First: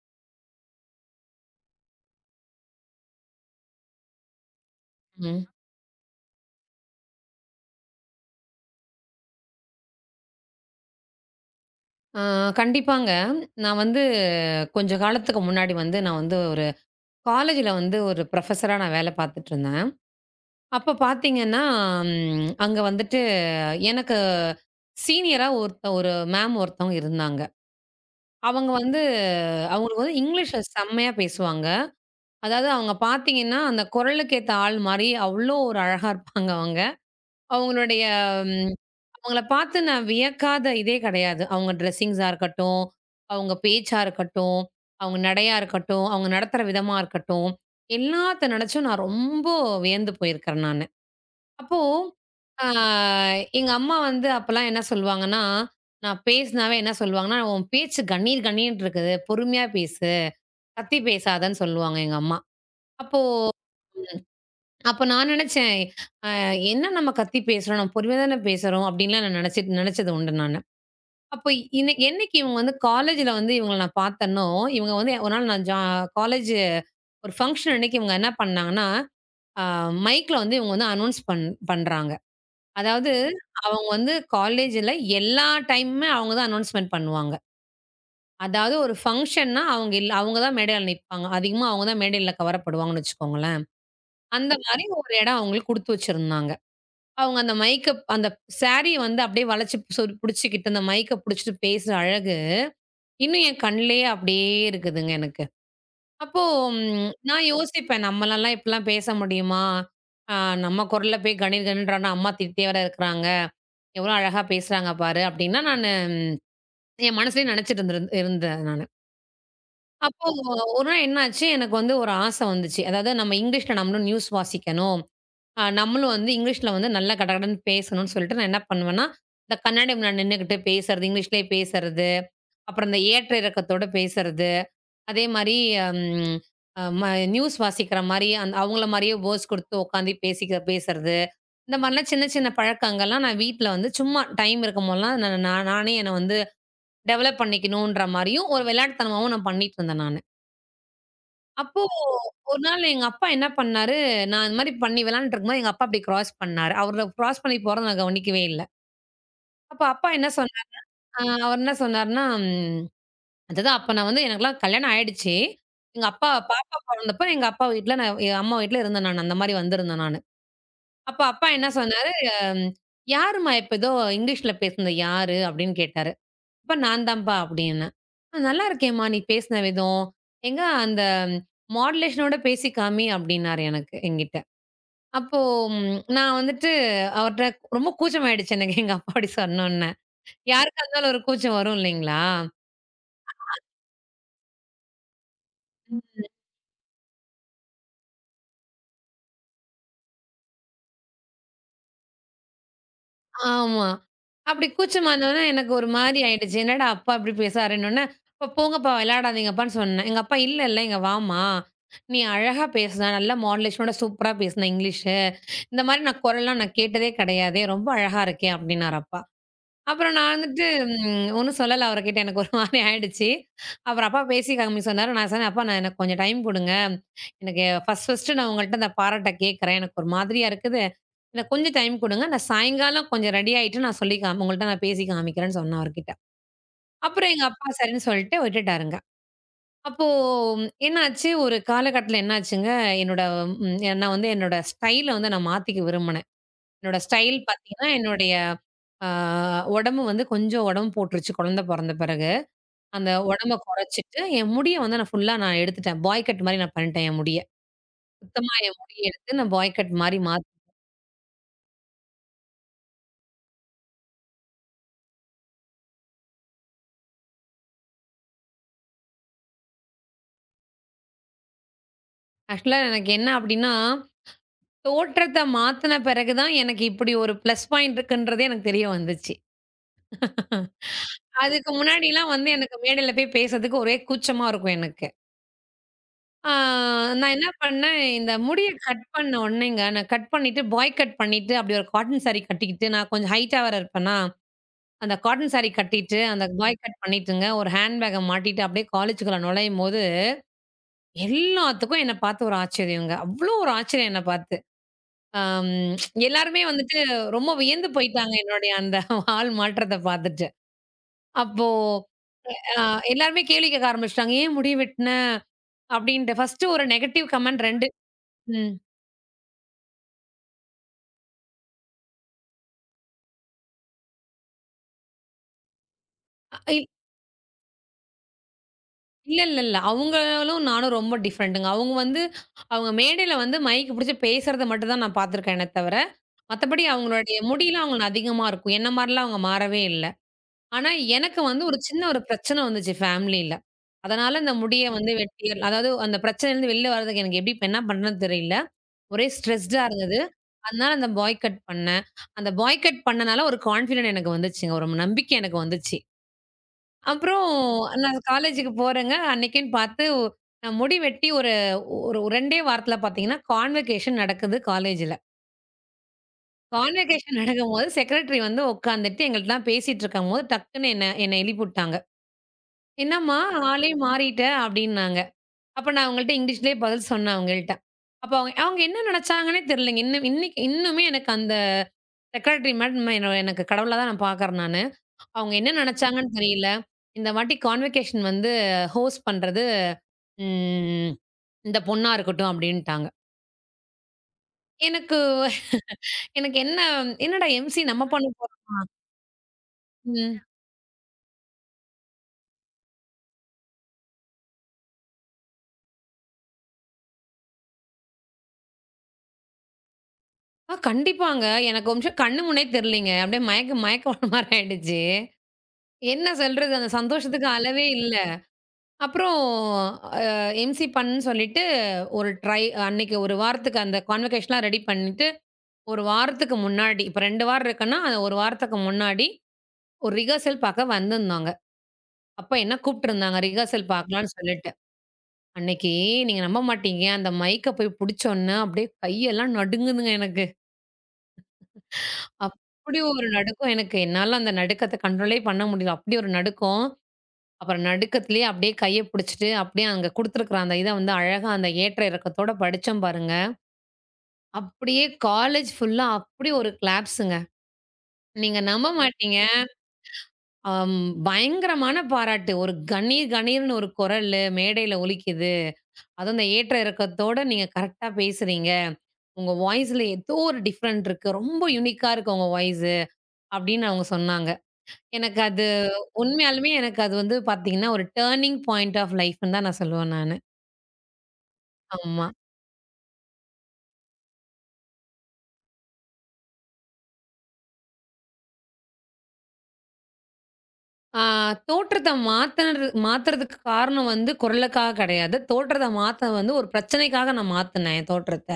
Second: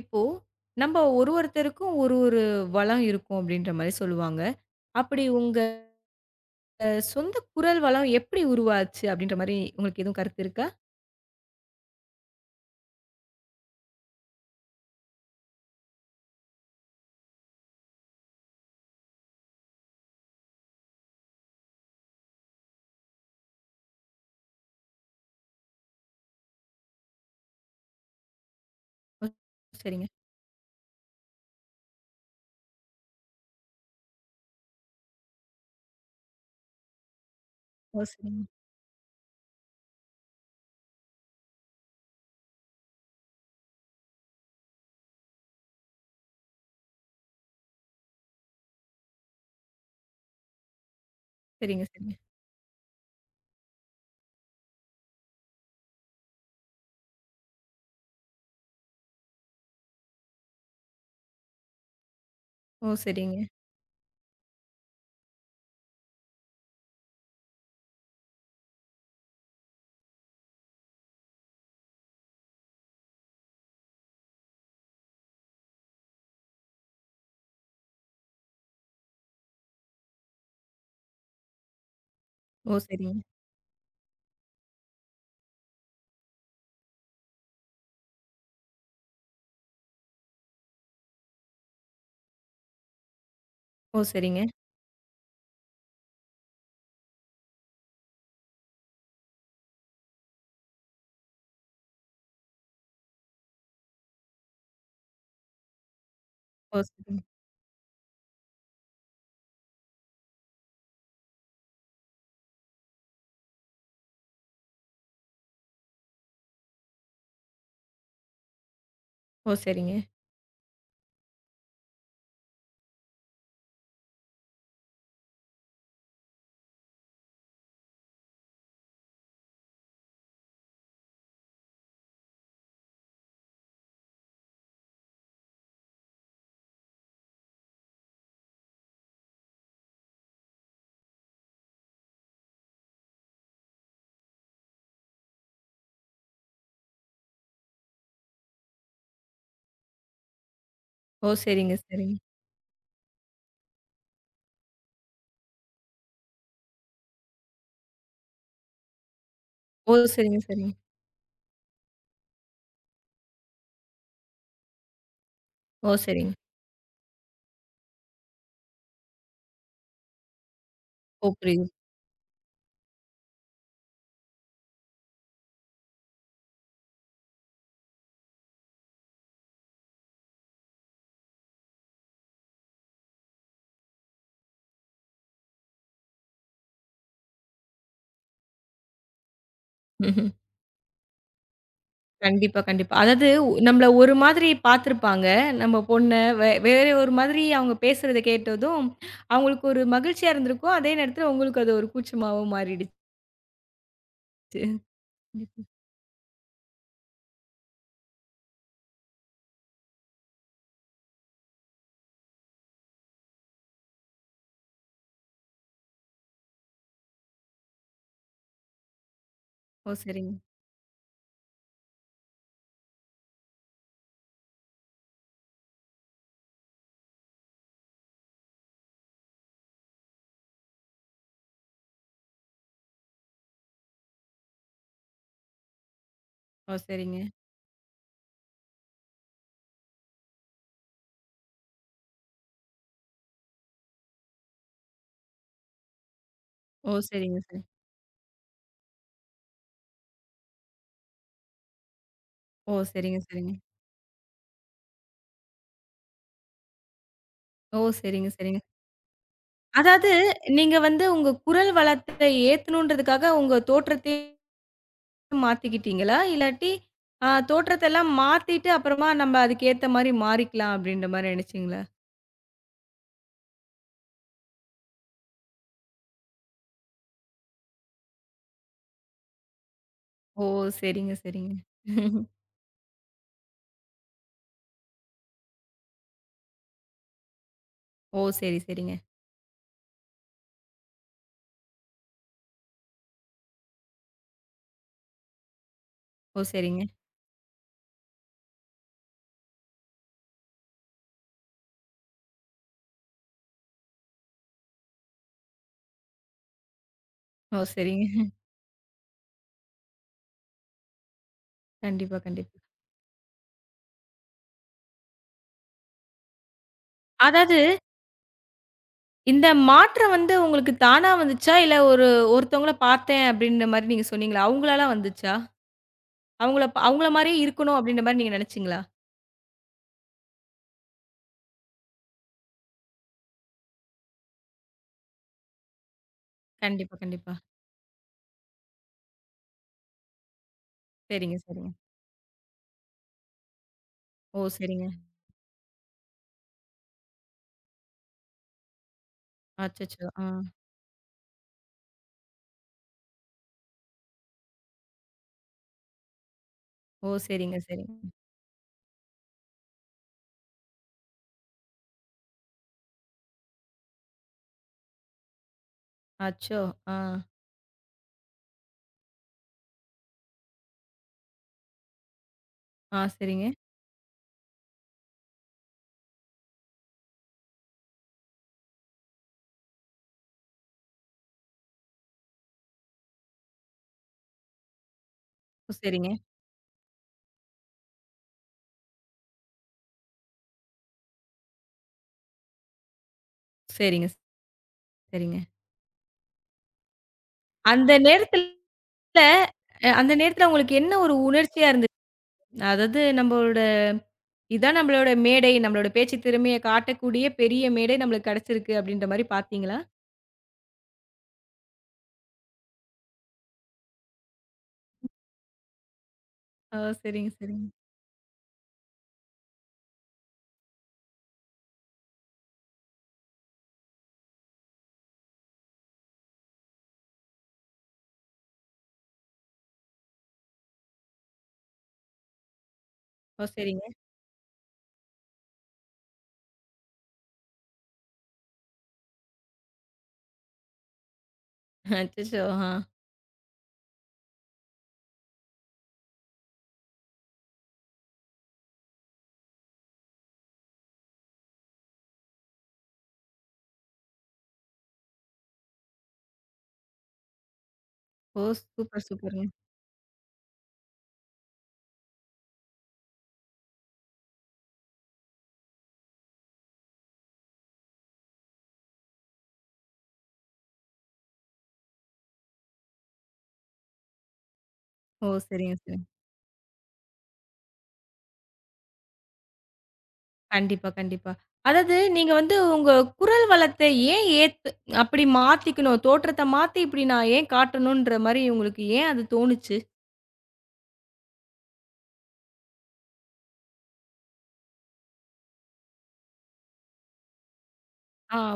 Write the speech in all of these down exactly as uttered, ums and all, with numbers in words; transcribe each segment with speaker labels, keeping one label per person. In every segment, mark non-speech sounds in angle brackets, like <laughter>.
Speaker 1: இப்போ நம்ம ஒரு ஒருத்தருக்கும் ஒரு ஒரு வளம் இருக்கும் அப்படின்ற மாரி சொல்லுவாங்க. அப்படி
Speaker 2: ம்.
Speaker 1: உங்க அஹ், சொந்த குரல் வளம் எப்படி உருவாச்சு அப்படின்ற மாரி உங்களுக்கு எதுவும் கருத்து இருக்கா?
Speaker 2: ஆ கண்டிப்பாங்க. நான் வந்து கொஞ்ச காலத்துக்கு முன்னாடி வந்து நான் வந்து ஒரு காலேஜ்ல வந்து ஒரு புரொஃபஸரா நான் வேலை பார்த்துட்டுருந்தேன். அப்ப பார்த்தீங்கன்னா, ம் அங்க வந்துட்டு எனக்கு சீனியரா ஒருத்த ஒரு மேம் ஒருத்தவங்க இருந்தாங்க. அவங்க வந்து
Speaker 1: ஓ
Speaker 2: அவங்களுக்கு
Speaker 1: சரிங்க.
Speaker 2: வந்து இங்கிலீஷ் செம்மையா பேசுவாங்க. அதாவது அவங்க பார்த்தீங்கன்னா, அந்த குரலுக்கு ஏத்த ஆள் மாரி அவ்ளோ ஒரு அழகா இருப்பாங்க அவங்க.
Speaker 1: ஓ
Speaker 2: அவங்களுடைய
Speaker 1: சரிங்க.
Speaker 2: அவங்கள பார்த்து நான் வியக்காத இதே கிடையாது. அவங்க ட்ரெஸ்ஸிங்ஸா இருக்கட்டும், அவங்க பேச்சா இருக்கட்டும், அவங்க நடையா இருக்கட்டும், அவங்க நடத்துற விதமா இருக்கட்டும், எல்லாத்த நினைச்சும் நான் ரொம்ப வியந்து போயிருக்கிறேன் நானு. அப்போ
Speaker 1: சரிங்க, சரிங்க.
Speaker 2: அ எங்க அம்மா வந்து அப்பலாம் என்ன சொல்லுவாங்கன்னா, நான் பேசினாவே என்ன சொல்லுவாங்கன்னா, "உன் பேச்சு கணீர் கணீர்ன்ட்டு இருக்குது. பொறுமையா பேசு. கத்தி பேசாதன்னு" சொல்லுவாங்க எங்க அம்மா.
Speaker 1: ஓ
Speaker 2: அப்போ
Speaker 1: சரிங்க.
Speaker 2: அப்ப நான் நினைச்சேன், "அ என்ன நம்ம கத்தி பேசுறோம்? நம்ம பொறுமையா தானே பேசுறோம்." அப்படின்லாம் நான் நினைச்சிட்டு நினைச்சது உண்டு நானு. அப்ப இன்னை என்னைக்கு இவங்க வந்து காலேஜ்ல வந்து இவங்கள நான் பார்த்தேனோ, இவங்க வந்து ஒரு நாள் நான் ஜா காலேஜ் ஒரு ஃபங்ஷன் அன்னைக்கு இவங்க என்ன பண்ணாங்கன்னா, அ மைக்ல வந்து இவங்க வந்து அனௌன்ஸ் பண் பண்றாங்க.
Speaker 1: ஓ
Speaker 2: அதாவது
Speaker 1: சரிங்க.
Speaker 2: அவங்க வந்து காலேஜ்ல எல்லா டைமுமே அவங்க தான் அனௌன்ஸ்மென்ட் பண்ணுவாங்க. அதாவது ஒரு ஃபங்ஷன்னா அவங்க இல்ல அவங்க தான் மேடையில நிப்பாங்க. அதிகமா அவங்க தான் மேடையில கவரப்படுவாங்கன்னு வச்சுக்கோங்களேன்.
Speaker 1: ஓ சரிங்க.
Speaker 2: அந்த மாரி ஒரு இடம் அவங்களுக்கு குடுத்து வச்சிருந்தாங்க. அவங்க அந்த மைக்க அந்த சாரிய வந்து அப்படியே வளைச்சு சொறி புடிச்சுக்கிட்டு அந்த மைக்க புடிச்சுட்டு பேசுற அழகு இன்னும் என் கண்லயே அப்படியே இருக்குதுங்க எனக்கு. அப்போ
Speaker 1: ஓ
Speaker 2: ம்
Speaker 1: சரிங்க.
Speaker 2: நான் யோசிப்பேன், நம்மளாலாம் இப்படிலாம் பேச முடியுமா? அ நம்ம குரல்ல போய் கணீர் கணீர்ன்றான்னா, அம்மா திட்டிட்டே வேற இருக்கிறாங்க. எவ்வளோ அழகா பேசுறாங்க பாரு! அப்படின்னா நானு என் மனசுலயே நினைச்சிட்டு இருந்திரு இருந்தேன் நானு.
Speaker 1: ஓ சரிங்க.
Speaker 2: அப்போ ஒரு நாள் என்னாச்சு, எனக்கு வந்து ஒரு ஆசை வந்துச்சு. அதாவது நம்ம இங்கிலீஷ்ல நம்மளும் நியூஸ் வாசிக்கணும். அ நம்மளும் வந்து இங்கிலீஷ்ல வந்து நல்லா கடகடன்னு பேசணும்னு சொல்லிட்டு நான் என்ன பண்ணுவேன்னா, இந்த கண்ணாடி முன்னாடி நின்னுகிட்டு பேசுறது, இங்கிலீஷ்லயே பேசுறது, அப்புறம் இந்த ஏற்ற இறக்கத்தோட பேசுறது. அதே மாரி ம் அ ம நியூஸ் வாசிக்கிற மாரி, அந் அவங்கள மாரியே வேர்ட்ஸ் குடுத்து உட்காந்து பேசிக்க பேசுறது. இந்த மாரிலாம் சின்ன சின்ன பழக்கங்கள்லாம் நான் வீட்ல வந்து சும்மா டைம் இருக்கும்போதெல்லாம் நான் நான் நானே என்ன வந்து டெவலப் பண்ணிக்கணுன்ற மாரியும், ஒரு விளையாட்டுத்தனமாவும் நான் பண்ணிட்டு இருந்தேன் நானு.
Speaker 1: ஓ சரிங்க,
Speaker 2: அப்போ
Speaker 1: சரிங்க.
Speaker 2: ஒரு நாள் எங்க அப்பா என்ன பண்ணாரு, நான் இந்த மாரி பண்ணி விளையாண்டுட்டு இருக்கும்போது, எங்க அப்பா அப்டியே கிராஸ் பண்ணாரு. அவரு கிராஸ் பண்ணி போறத நான் கவனிக்கவே இல்ல. அப்ப
Speaker 1: ஓ
Speaker 2: அப்பா என்ன
Speaker 1: சரிங்க,
Speaker 2: சொன்னாரு
Speaker 1: சரிங்க.
Speaker 2: அ அவர் என்ன சொன்னாருன்னா அதாவது அப்ப நான் வந்து எனக்கெல்லாம் கல்யாணம் ஆயிடுச்சு.
Speaker 1: ஓ
Speaker 2: எங்க அப்பா
Speaker 1: சரிங்க.
Speaker 2: பாப்பா பொறந்தப்ப எங்க அப்பா வீட்ல நான் என் அம்மா வீட்ல இருந்தேன் நானு. அந்த மாரி வந்திருந்தேன் நானு. அப்ப
Speaker 1: ஓ
Speaker 2: அப்பா என்ன
Speaker 1: புரியுது.
Speaker 2: சொன்னாரு, ம் "யாரும்மா இப்ப ஏதோ இங்கிலீஷ்ல பேசுனது யாரு?" அப்படின்னு கேட்டாரு. அப்ப நான் தான்ப்பா அப்படின்னேன். "அஹ், "நல்லா இருக்கேம்மா நீ பேசின விதம். எங்க அந்த மாடுலேஷனோட பேசி காமி" அப்படின்னாரு எனக்கு என்கிட்ட. அப்போ ம் நான் வந்துட்டு அவர்ட்ட ரொம்ப கூச்சமாயிடுச்சு எனக்கு எங்க அப்பா அப்படி சொன்னோன்ன.
Speaker 1: ம்ஹ்ம்.
Speaker 2: யாருக்கா இருந்தாலும் ஒரு கூச்சம் வரும் இல்லைங்களா?
Speaker 1: கண்டிப்பா, கண்டிப்பா. அதாவது நம்மள ஒரு மாதிரி பார்த்துருப்பாங்க. நம்ம பொண்ண வே வேற ஒரு மாதிரி அவங்க பேசுறத கேட்டதும், அவங்களுக்கு ஒரு மகிழ்ச்சியா இருந்திருக்கும். அதே நேரத்தில உங்களுக்கு அது ஒரு கூச்சமாவோ மாறிடுச்சு.
Speaker 2: ஆமா. அப்படி கூச்சமானோனே எனக்கு ஒரு மாரி ஆயிடுச்சு. என்னடா அப்பா இப்படி பேசாருன்னோனே, "அப்பா போங்கப்பா விளையாடாதீங்கப்பான்னு" சொன்னேன். எங்க அப்பா, "இல்ல இல்ல இங்க வாம்மா. நீ அழகா பேசுன. நல்ல மாடுலேஷனோட சூப்பரா பேசுன இங்கிலீஷு. இந்த மாரி நான் குரல்லாம் நான் கேட்டதே கிடையாதே. ரொம்ப அழகா இருக்கே" அப்படின்னாரு அப்பா.
Speaker 1: ஓ!
Speaker 2: அப்புறம்
Speaker 1: சரிங்க.
Speaker 2: நான் வந்துட்டு ம் ஒண்ணும் சொல்லல அவருகிட்ட. எனக்கு ஒரு மாரி ஆயிடுச்சு. அப்புறம் அப்பா பேசி கம்மி சொன்னாரு. நான் சொன்னேன், "அப்பா நான் எனக்கு கொஞ்சம் டைம் குடுங்க. எனக்கு ஃபர்ஸ்ட் ஃபர்ஸ்ட்டு நான் உங்கள்ட்ட அந்த பாராட்ட கேட்கிறேன். எனக்கு ஒரு மாதிரியா இருக்குது. எனக்கு கொஞ்சம் டைம் குடுங்க. நான் சாயங்காலம் கொஞ்சம் ரெடி ஆயிட்டு நான் சொல்லி காம் உங்கள்ட்ட நான் பேசி காமிக்கிறேன்னு" சொன்னேன் அவர்கிட்ட.
Speaker 1: ஓ! சரிங்க.
Speaker 2: அப்புறம் எங்க அப்பா சரின்னு சொல்லிட்டு விட்டுட்டாருங்க. அப்போ ம், என்னாச்சு, ஒரு காலகட்டத்தில என்னாச்சுங்க, என்னோட ம் நான் வந்து என்னோட ஸ்டைல வந்து நான் மாத்திக்க விரும்புனேன்.
Speaker 1: ஓ!
Speaker 2: என்னோட ஸ்டைல்
Speaker 1: சரிங்க, சரி.
Speaker 2: பார்த்தீங்கன்னா, என்னுடைய ஆ உடம்பு வந்து கொஞ்சம் உடம்பு போட்டுருச்சு குழந்தை பொறந்த பிறகு.
Speaker 1: ஓ!
Speaker 2: அந்த
Speaker 1: சரிங்க, சரிங்க.
Speaker 2: உடம்ப குறைச்சிட்டு, என் முடிய வந்து நான் ஃபுல்லா நான் எடுத்துட்டேன். பாய் கட் மாரி நான் பண்ணிட்டேன் என் முடிய.
Speaker 1: ஓ! சரிங்க,
Speaker 2: சுத்தமா
Speaker 1: சரிங்க.
Speaker 2: என் முடிய எடுத்து நான் பாய் கட்
Speaker 1: அதாவது
Speaker 2: மாரி மாத்
Speaker 1: நீங்க வந்து உங்க குரல் வளத்தை ஏத்தணுன்றதுக்காக உங்க தோற்றத்தையே மாத்திக்கிட்டீங்களா? இல்லாட்டி அ தோற்றத்தெல்லாம் மாத்திட்டு அப்புறமா நம்ம அதுக்கு ஏத்த மாரி மாறிக்கலாம் அப்படின்ற மாரி நினைச்சீங்களா?
Speaker 2: ஆக்சுவலா எனக்கு என்ன அப்டின்னா, தோற்றத்த மாத்துன பிறகு தான் எனக்கு இப்டி ஒரு ப்ளஸ் பாயிண்ட் இருக்குன்றதே எனக்கு தெரிய வந்துச்சு.
Speaker 1: ஓ! சரிங்க, சரிங்க.
Speaker 2: அதுக்கு முன்னாடிலாம் வந்து எனக்கு மேடையில போய் பேசுறதுக்கு ஒரே கூச்சமா இருக்கும் எனக்கு. ஆ நான் என்ன பண்ணேன்,
Speaker 1: ஓ!
Speaker 2: இந்த
Speaker 1: சரி,
Speaker 2: முடிய
Speaker 1: சரிங்க.
Speaker 2: கட் பண்ண உடனேங்க, நான் கட் பண்ணிட்டு, பாய் கட் பண்ணிட்டு, அப்படி ஒரு காட்டன் சாரி கட்டிக்கிட்டு, நான் கொஞ்சம் ஹைட்டா வேற இருப்பேனா, அந்த காட்டன் சாரி கட்டிட்டு,
Speaker 1: ஓ!
Speaker 2: அந்த பாய்
Speaker 1: சரிங்க.
Speaker 2: கட் பண்ணிட்டுங்க, ஒரு ஹேண்ட் பேக்க மாட்டிட்டு, அப்படியே காலேஜுக்குள்ள நுழையும்போது, எல்லாத்துக்கும் என்ன பார்த்து ஒரு ஆச்சரியங்க. அவ்வளோ ஒரு ஆச்சரியம் என்ன பார்த்து. அம் எல்லாருமே வந்துட்டு ரொம்ப
Speaker 1: ஓ!
Speaker 2: வியந்து
Speaker 1: சரிங்க.
Speaker 2: போயிட்டாங்க, என்னுடைய அந்த ஆள் மாற்றத்த பார்த்துட்டு. அப்போ
Speaker 1: கண்டிப்பா, கண்டிப்பா.
Speaker 2: அ எல்லாருமே கேள்வி கேட்க ஆரம்பிச்சுட்டாங்க. "ஏன் முடி வெட்டின?" அப்படின்ட்டு. ஃபர்ஸ்ட்டு ஒரு நெகட்டிவ்
Speaker 1: அதாவது
Speaker 2: கமெண்ட் ரெண்டு
Speaker 1: இந்த மாற்றம் வந்து உங்களுக்கு தானா வந்துச்சா? இல்ல ஒரு ஒருத்தவங்கள பார்த்தேன் அப்படின்ற மாரி நீங்க சொன்னீங்களா? அவங்களால வந்துச்சா? அவங்கள ப
Speaker 2: ம்.
Speaker 1: அவங்கள மாரியே இருக்கணும் அப்படின்ற மாரி நீங்க நெனச்சீங்களா?
Speaker 2: இல்ல, இல்ல, இல்ல. அவங்களும் நானும் ரொம்ப டிஃப்ரெண்ட்டுங்க. அவங்க வந்து அவங்க மேடையில வந்து மைக் புடிச்சு பேசுறத மட்டும் தான் நான் பார்த்துருக்கேனே தவிர, மத்தபடி
Speaker 1: கண்டிப்பா, கண்டிப்பா.
Speaker 2: அவங்களுடைய முடியெல்லாம் அவங்களுக்கு அதிகமா இருக்கும். என்ன மாரிலாம் அவங்க மாறவே இல்ல. ஆனா
Speaker 1: சரிங்க,
Speaker 2: எனக்கு வந்து
Speaker 1: சரிங்க.
Speaker 2: ஒரு சின்ன ஒரு பிரச்சனை வந்துச்சு ஃபேமிலில. அதனால
Speaker 1: ஓ!
Speaker 2: இந்த
Speaker 1: சரிங்க.
Speaker 2: முடிய வந்து வெட்டி அதாவது அந்த பிரச்சனையிலருந்து வெளில வரதுக்கு எனக்கு எப்படி இப்ப என்ன பண்றதுன்னு தெரியல. ஒரே ஸ்ட்ரெஸ்டா
Speaker 1: அச்சச்சோ!
Speaker 2: இருந்தது.
Speaker 1: ஆ.
Speaker 2: அதனால அந்த பாய் கட் பண்ணேன். அந்த பாய் கட் பண்ணனால ஒரு கான்ஃபிடன்ட் எனக்கு வந்துச்சுங்க. ஒரு நம்பிக்கை எனக்கு வந்துச்சு.
Speaker 1: ஓ!
Speaker 2: அப்புறம்
Speaker 1: சரிங்க, சரிங்க.
Speaker 2: நான் காலேஜுக்கு போறேங்க. அன்னைக்குன்னு பார்த்து நான் முடி வெட்டி ஒரு ஒரு 2டே வாரத்துல பார்த்தீங்கன்னா, கான்வகேஷன் நடக்குது காலேஜ்ல.
Speaker 1: அச்சோ! ஆ.
Speaker 2: கான்வகேஷன் நடக்கும்போது செக்ரட்டரி வந்து உட்காந்துட்டு எங்கள்ட்டலாம் பேசிட்டு இருக்கும்போது, டக்குன்னு என்ன என்ன எழுப்பிவுட்டாங்க.
Speaker 1: ஆ
Speaker 2: "என்னம்மா
Speaker 1: சரிங்க.
Speaker 2: ஆளே மாறிட்ட" அப்படின்னாங்க. அப்ப நான் அவங்கள்ட்ட இங்கிலீஷ்லயே பதில் சொன்னேன் அவங்கள்ட்ட. அப்ப அவங்க அவங்க என்ன நினைச்சாங்கன்னே தெரியலங்க. இன்னும் இன்னைக்கு இன்னுமே எனக்கு அந்த செக்ரட்டரி மேடம் என்ன எனக்கு கடவுளா தான் நான் பார்க்குறேன் நானு. அவங்க
Speaker 1: ஓ!
Speaker 2: என்ன
Speaker 1: சரிங்க.
Speaker 2: நினைச்சாங்கன்னு தெரியல. இந்த வாட்டி கான்வகேஷன் வந்து ஹோஸ்ட் பண்றது ம். இந்த பொண்ணா இருக்கட்டும் அப்டின்ட்டாங்க.
Speaker 1: சரிங்க,
Speaker 2: எனக்கு
Speaker 1: சரிங்க.
Speaker 2: எனக்கு என்ன என்னடா எம்சி
Speaker 1: அந்த
Speaker 2: நம்ம பண்ண
Speaker 1: நேரத்துல
Speaker 2: போறோம்.
Speaker 1: அ அந்த
Speaker 2: ம்.
Speaker 1: நேரத்துல உங்களுக்கு என்ன ஒரு உணர்ச்சியா இருந்துச்சு? அதாவது நம்பளோட இதான் நம்மளோட மேடை, நம்மளோட பேச்சு திறமைய காட்டக்கூடிய பெரிய மேடை நம்மளுக்கு கிடைச்சிருக்கு அப்படின்ற மாரி பார்த்தீங்களா?
Speaker 2: ஆ கண்டிப்பாங்க. எனக்கு ஒரு நிமிஷம் கண்ணு முன்னே தெரியலங்க. அப்டியே மயக்க மயக்கம் வர மாரி ஆயிடுச்சு. என்ன சொல்றது?
Speaker 1: ஓ!
Speaker 2: அந்த
Speaker 1: சரிங்க,
Speaker 2: சந்தோஷத்துக்கு
Speaker 1: சரிங்க.
Speaker 2: அளவே இல்ல. அப்புறம் அ எம்சி பண்ணன்னு சொல்லிட்டு ஒரு ட்ரை அன்னைக்கு ஒரு வாரத்துக்கு அந்த கான்வகேஷன்லாம் ரெடி பண்ணிட்டு, ஒரு வாரத்துக்கு முன்னாடி இப்ப ரெண்டு வாரம் இருக்குன்னா, அந்த ஒரு வாரத்துக்கு முன்னாடி ஒரு ரிஹர்சல் பாக்க வந்திருந்தாங்க. அப்ப என்ன கூப்ட்டுருந்தாங்க
Speaker 1: ஓ! சரிங்க.
Speaker 2: ரிஹர்சல் பாக்கலான்னு சொல்லிட்டு. அன்னைக்கு நீங்க நம்ப மாட்டீங்க. அந்த மைக்க போய் புடிச்சோன்ன, அப்படியே கையெல்லாம் நடுங்குதுங்க எனக்கு.
Speaker 1: அச்சச்சோ! ஆ.
Speaker 2: அப்படி ஒரு நடுக்கம் எனக்கு. என்னால அந்த நடுக்கத்த கண்ட்ரோலே பண்ண முடியல. அப்படி ஒரு நடுக்கம். அப்புறம் நடுக்கத்திலேயே அப்படியே கைய புடிச்சுட்டு, அப்படியே அங்க குடுத்துருக்கிற அந்த இத வந்து அழகா அந்த ஏற்ற இறக்கத்தோட படிச்சோம் பாருங்க. அப்படியே காலேஜ் ஃபுல்லா அப்படி ஒரு கிளாப்ஸுங்க.
Speaker 1: ஓ!
Speaker 2: நீங்க நம்ப
Speaker 1: சூப்பர்,
Speaker 2: மாட்டீங்க.
Speaker 1: சூப்பருங்க.
Speaker 2: அம் பயங்கரமான பாராட்டு. ஒரு கணீர் கணீர்ன்னு ஒரு குரலு மேடையில ஒலிக்குது. அதுவும் அந்த ஏற்ற இறக்கத்தோட நீங்க கரெக்ட்டா பேசுறீங்க. உங்க வாய்ஸ்ல ஏதோ ஒரு டிஃபரெண்ட் இருக்கு. ரொம்ப யூனிக்கா இருக்கு உங்க வாய்ஸு அப்படின்னு அவங்க சொன்னாங்க.
Speaker 1: ஓ!
Speaker 2: எனக்கு அது
Speaker 1: சரிங்க, சரிங்க.
Speaker 2: உண்மையாலுமே எனக்கு அது வந்து பார்த்தீங்கன்னா, ஒரு டர்னிங் பாயிண்ட் ஆஃப் லைஃப்ன்னு தான் நான் சொல்லுவேன் நானு.
Speaker 1: கண்டிப்பா, கண்டிப்பா. அதாவது
Speaker 2: ஆமா.
Speaker 1: நீங்க வந்து உங்க குரல் வளத்தை ஏன் ஏத்து அப்படி மாத்திக்கணும்? தோற்றத்த மாத்தி இப்படி நான் ஏன் காட்டணுன்ற மாரி உங்களுக்கு ஏன் அது தோணுச்சு?
Speaker 2: ஆ தோற்றத்த மாத்தனது மாத்துறதுக்கு காரணம் வந்து குரலுக்காக கிடையாது. தோற்றத்த மாத்த வந்து ஒரு பிரச்சனைக்காக நான் மாத்துனேன் என்
Speaker 1: ஆ
Speaker 2: தோற்றத்த.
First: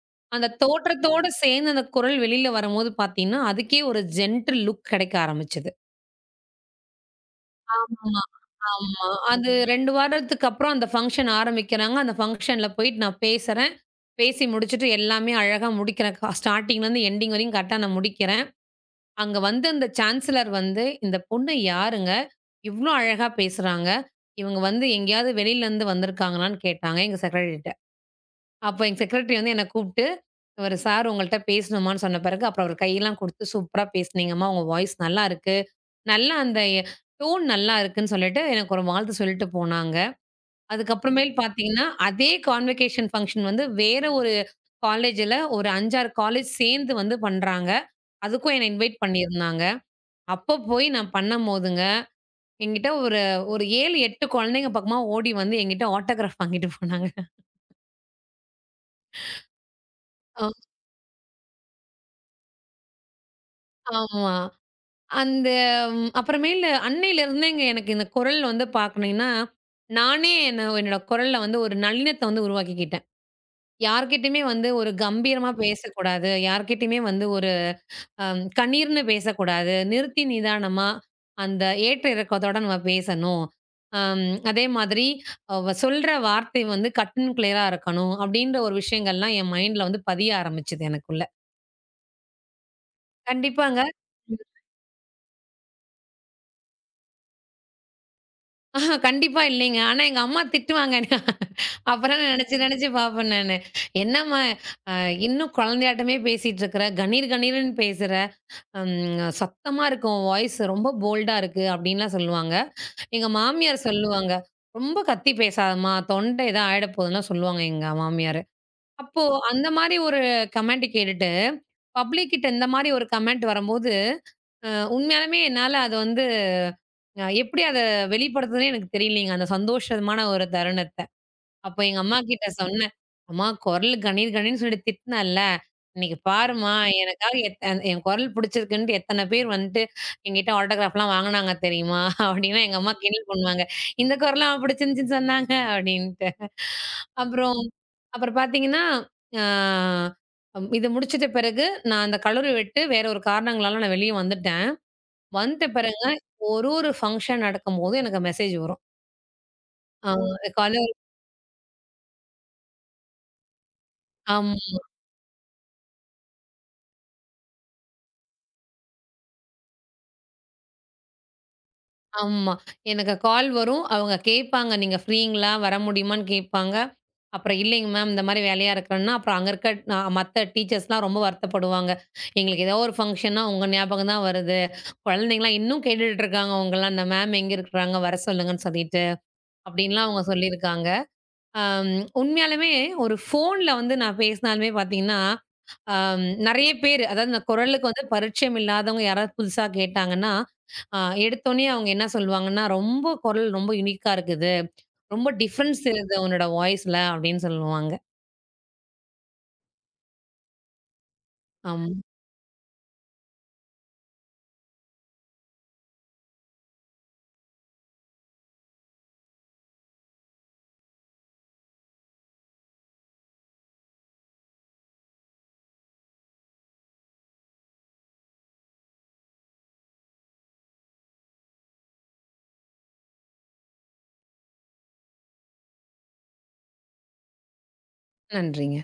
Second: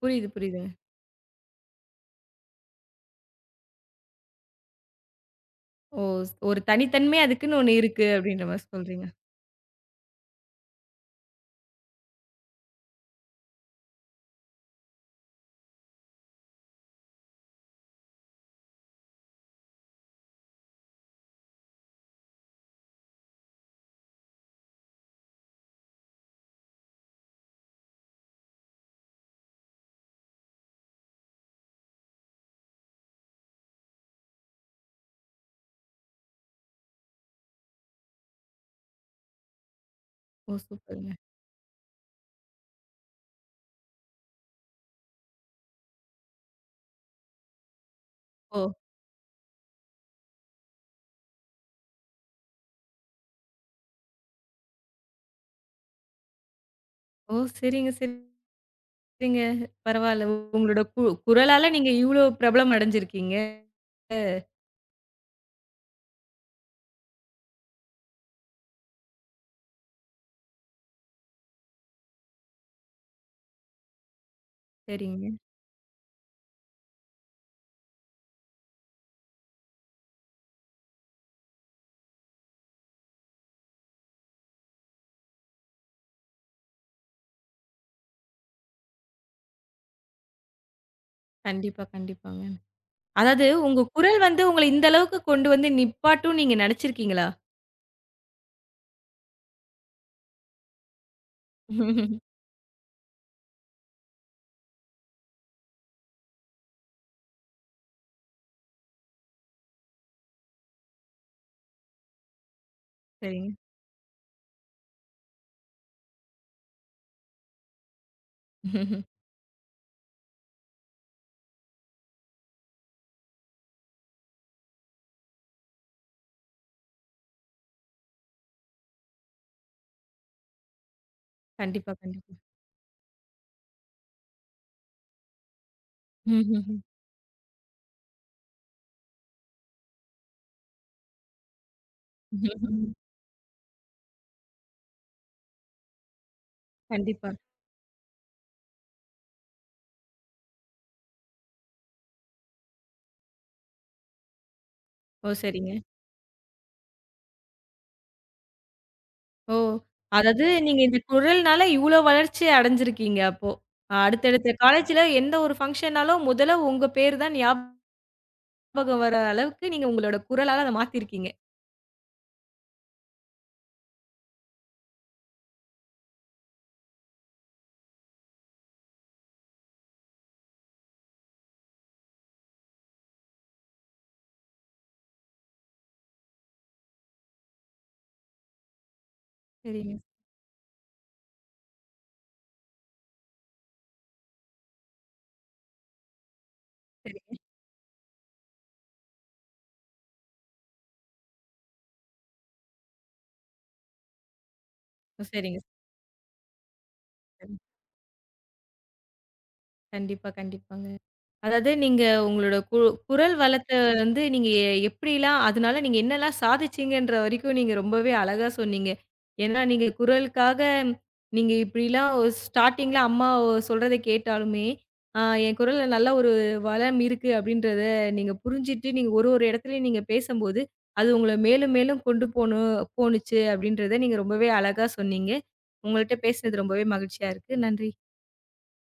Speaker 1: புரியுது,
Speaker 2: அந்த
Speaker 1: புரியுதுங்க.
Speaker 2: தோற்றத்தோட சேர்ந்து அந்த குரல் வெளியில வரும்போது பார்த்தீங்கன்னா, அதுக்கே ஒரு ஜென்டில் லுக் கிடைக்க ஆரம்பிச்சது.
Speaker 1: ஓ! ஒரு தனித்தன்மை அதுக்குன்னு ஒண்ணு இருக்கு
Speaker 2: ஆமா,
Speaker 1: அப்படின்ற மாரி சொல்றீங்க.
Speaker 2: ஆமா. அது ரெண்டு வாரத்துக்கு அப்புறம் அந்த ஃபங்ஷன் ஆரம்பிக்கிறாங்க. அந்த ஃபங்ஷன்ல போயிட்டு நான் பேசுறேன். பேசி முடிச்சுட்டு எல்லாமே அழகா முடிக்கிறேன். கா ஸ்டார்ட்டிங்லேருந்து எண்டிங் வரையும் கரெக்ட்டா நான் முடிக்கிறேன். அங்க வந்து அந்த சான்சலர் வந்து, "இந்த பொண்ணு யாருங்க? இவ்ளோ அழகா பேசுறாங்க. இவங்க வந்து எங்கேயாவது வெளியிலேருந்து வந்திருக்காங்களான்னு?" கேட்டாங்க எங்க செக்ரட்டரிட்ட. அப்போ எங்க செக்ரட்டரி வந்து என்ன கூப்ட்டு, "இவரு சார் உங்கள்ட்ட பேசணுமான்னு" சொன்ன பிறகு, அப்புறம் அவரு கையெல்லாம் குடுத்து, "சூப்பரா பேசுனீங்கம்மா. உங்க வாய்ஸ் நல்லா இருக்கு. நல்லா அந்த டோன் நல்லா இருக்குன்னு சொல்லிட்டு, எனக்கு ஒரு வாழ்த்து சொல்லிட்டு போனாங்க.
Speaker 1: ஓ! சூப்பருங்க.
Speaker 2: அதுக்கப்புறமேல் பார்த்தீங்கன்னா, அதே கான்வகேஷன் ஃபங்ஷன் வந்து வேற ஒரு காலேஜ்ல ஒரு ஐந்து, ஆறு காலேஜ் சேர்ந்து வந்து பண்றாங்க. அதுக்கும்
Speaker 1: ஓ!
Speaker 2: என்ன இன்வைட் பண்ணியிருந்தாங்க. அப்ப போய் நான் பண்ணும்போதுங்க, என்கிட்ட ஒரு ஒரு ஏழு, எட்டு குழந்தைங்க பக்கமா ஓடி வந்து என்கிட்ட ஆட்டோகிராஃப் வாங்கிட்டு போனாங்க.
Speaker 1: ஓ! சரிங்க, சரி. சரிங்க. பரவால்ல.
Speaker 2: அ
Speaker 1: உங்களோட கு குரலால நீங்க இவ்ளோ பிரபலம் அடைஞ்சிருக்கீங்க.
Speaker 2: ஆமா. அந்த அப்புறமேலு அன்னையிலிருந்தேங்க எனக்கு இந்த குரல் வந்து பார்க்கனீங்கன்னா, நானே என்ன என்னோட குரல்ல வந்து ஒரு நளினத்த வந்து உருவாக்கிக்கிட்டேன். யார்கிட்டயுமே வந்து ஒரு
Speaker 1: சரிங்க.
Speaker 2: கம்பீரமா பேசக்கூடாது. யார்கிட்டயுமே வந்து ஒரு அம் கணீர்னு பேசக்கூடாது. நிறுத்தி நிதானமா, அந்த ஏற்ற இறக்கத்தோட நம்ம பேசணும். அம் அதே மாதிரி அவ சொல்ற வார்த்தை வந்து கட் அண்ட் கிளியரா இருக்கணும். அப்டின்ற ஒரு விஷயங்கள்லாம் என் மைண்ட்ல வந்து பதிய ஆரம்பிச்சது எனக்குள்ள.
Speaker 1: கண்டிப்பா, கண்டிப்பாங்க. அதாவது
Speaker 2: கண்டிப்பாங்க.
Speaker 1: உங்க குரல் வந்து உங்கள இந்த அளவுக்கு கொண்டு வந்து நிப்பாட்டும்னு நீங்க நெனச்சிருக்கீங்களா?
Speaker 2: ஆஹா கண்டிப்பா இல்லைங்க. ஆனா எங்க அம்மா திட்டுவாங்க என்ன. அப்புறம் நெனச்சு நெனச்சு பார்ப்பேன் நானு. "என்னம்மா அ இன்னும் குழந்தையாட்டமே பேசிட்டு இருக்கிற. கணீர் கணீர்ன்னு பேசுற. ம். சத்தமா இருக்கு உன் வாய்ஸ் ரொம்ப போல்டா இருக்கு அப்படின்லாம் சொல்லுவாங்க. எங்க
Speaker 1: சரிங்க.
Speaker 2: மாமியார் சொல்லுவாங்க. "ரொம்ப கத்தி பேசாதம்மா, தொண்டை ஏதா ஆயிட போதுன்லாம்" சொல்லுவாங்க எங்க மாமியாரு. அப்போ அந்த மாரி ஒரு கமெண்ட் கேட்டுட்டு, பப்ளிக் கிட்ட இந்த மாரி ஒரு கமெண்ட் வரம்போது, அ உண்மையாலுமே என்னால அத வந்து அ எப்படி அத வெளிப்படுத்துதுன்னே எனக்கு தெரியலங்க, அந்த சந்தோஷமான ஒரு தருணத்த. அப்ப
Speaker 1: கண்டிப்பா,
Speaker 2: எங்க
Speaker 1: கண்டிப்பா.
Speaker 2: அம்மாகிட்ட சொன்னேன். "அம்மா குரல் கணீர் கணீர்ன்னு சொல்லிட்டு திட்டினேன்ல, இன்னைக்கு
Speaker 1: ம்ஹ்ஹ்ம்.
Speaker 2: பாரும்மா எனக்காக எத்த என் குரல் பிடிச்சிருக்குன்ட்டு எத்தன பேர் வந்துட்டு என்கிட்ட ஆட்டோகிராஃப்லாம் வாங்குனாங்க தெரியுமா?" <laughs> அப்டின்னா எங்க அம்மா கிண்டல் பண்ணுவாங்க. "இந்த குரலும் அவ பிடிச்சிருந்துச்சுன்னு சொன்னாங்க" அப்டின்ட்டு.
Speaker 1: கண்டிப்பா.
Speaker 2: அப்புறம் அப்புறம் பார்த்தீங்கன்னா, ஆ இது முடிச்சிட்ட பிறகு நான் அந்த கல்லூரி விட்டு வேற ஒரு காரணங்களால நான் வெளிய வந்துட்டேன்.
Speaker 1: ஓ!
Speaker 2: வந்துட்ட
Speaker 1: சரிங்க.
Speaker 2: பிறகு ஒரு ஒரு ஃபங்ஷன் நடக்கும்போதும் எனக்கு மெசேஜ் வரும்.
Speaker 1: ஓ!
Speaker 2: ஆ
Speaker 1: அதாவது
Speaker 2: கால
Speaker 1: நீங்க இந்த குரல்னால இவ்ளோ வளர்ச்சி அடைஞ்சிருக்கீங்க அப்போ. அடுத்தடுத்த
Speaker 2: ஆமா.
Speaker 1: காலேஜ்ல எந்த ஒரு ஃபங்ஷன்னாலும் முதல்ல உங்க பேர் தான் ஞாபகம் வர அளவுக்கு நீங்க உங்களோட குரலால அத மாத்திருக்கீங்க.
Speaker 2: ஆமா. எனக்கு கால் வரும். அவங்க கேட்பாங்க, "நீங்க ஃப்ரீங்களா? வர முடியுமான்னு?" கேட்பாங்க. அப்புறம் இல்லைங்க மேம், இந்த மாரி வேலையா இருக்கிறேன்னா, அப்புறம் அங்க இருக்க நா மத்த டீச்சர்ஸ்லாம் ரொம்ப வருத்தப்படுவாங்க. "எங்களுக்கு ஏதோ ஒரு ஃபங்ஷன்னா உங்க ஞாபகம் தான் வருது. குழந்தைங்கலாம் இன்னும் கேட்டுட்டு இருக்காங்க உங்களலாம், இந்த மேம் எங்க இருக்கிறாங்க? வர சொல்லுங்கன்னு" சொல்லிட்டு.
Speaker 1: சரிங்க,
Speaker 2: அப்படின்லாம் அவங்க சொல்லியிருக்காங்க. அம் உண்மையாலுமே ஒரு ஃபோன்ல வந்து நான் பேசினாலுமே பார்த்தீங்கன்னா அம் நெறைய பேரு, அதாவது
Speaker 1: சரிங்க.
Speaker 2: இந்த குரலுக்கு வந்து பரிச்சயம் இல்லாதவங்க யாராவது புதுசா கேட்டாங்கன்னா, அ எடுத்தோனே அவங்க என்ன சொல்லுவாங்கன்னா, "ரொம்ப குரல் ரொம்ப யுனிக்கா இருக்குது.
Speaker 1: ஓ!
Speaker 2: ரொம்ப
Speaker 1: சரிங்க.
Speaker 2: டிஃபரன்ஸ் தெரியுது உன்னோட வாய்ஸ்ல" அப்படின்னு சொல்லுவாங்க.
Speaker 1: கண்டிப்பா, கண்டிப்பாங்க. அதாவது
Speaker 2: ஆமா.
Speaker 1: நீங்க உங்களோட கு குரல் வளத்த வந்து நீங்க எ எப்படிலாம் அதனால நீங்க என்னலாம் சாதிச்சீங்கன்ற வரைக்கும் நீங்க ரொம்பவே அழகா சொன்னீங்க. ஏன்னா நீங்க குரலுக்காக நீங்க இப்படிலாம் ஒ ஸ்டார்ட்டிங்ல அம்மா ஒ சொல்றத கேட்டாலுமே, ஆ என் குரல்ல நல்ல ஒரு வளம் இருக்கு அப்படின்றத நீங்க புரிஞ்சுட்டு, நீங்க ஒரு ஒரு இடத்துலயும் நீங்க பேசம்போது, அது உங்கள மேலும் மேலும் கொண்டு போணும் போணுச்சு அப்படின்றத நீங்க ரொம்பவே அழகா சொன்னீங்க. உங்கள்ட்ட பேசினது ரொம்பவே மகிழ்ச்சியா இருக்கு. நன்றி.
Speaker 2: நன்றிங்க.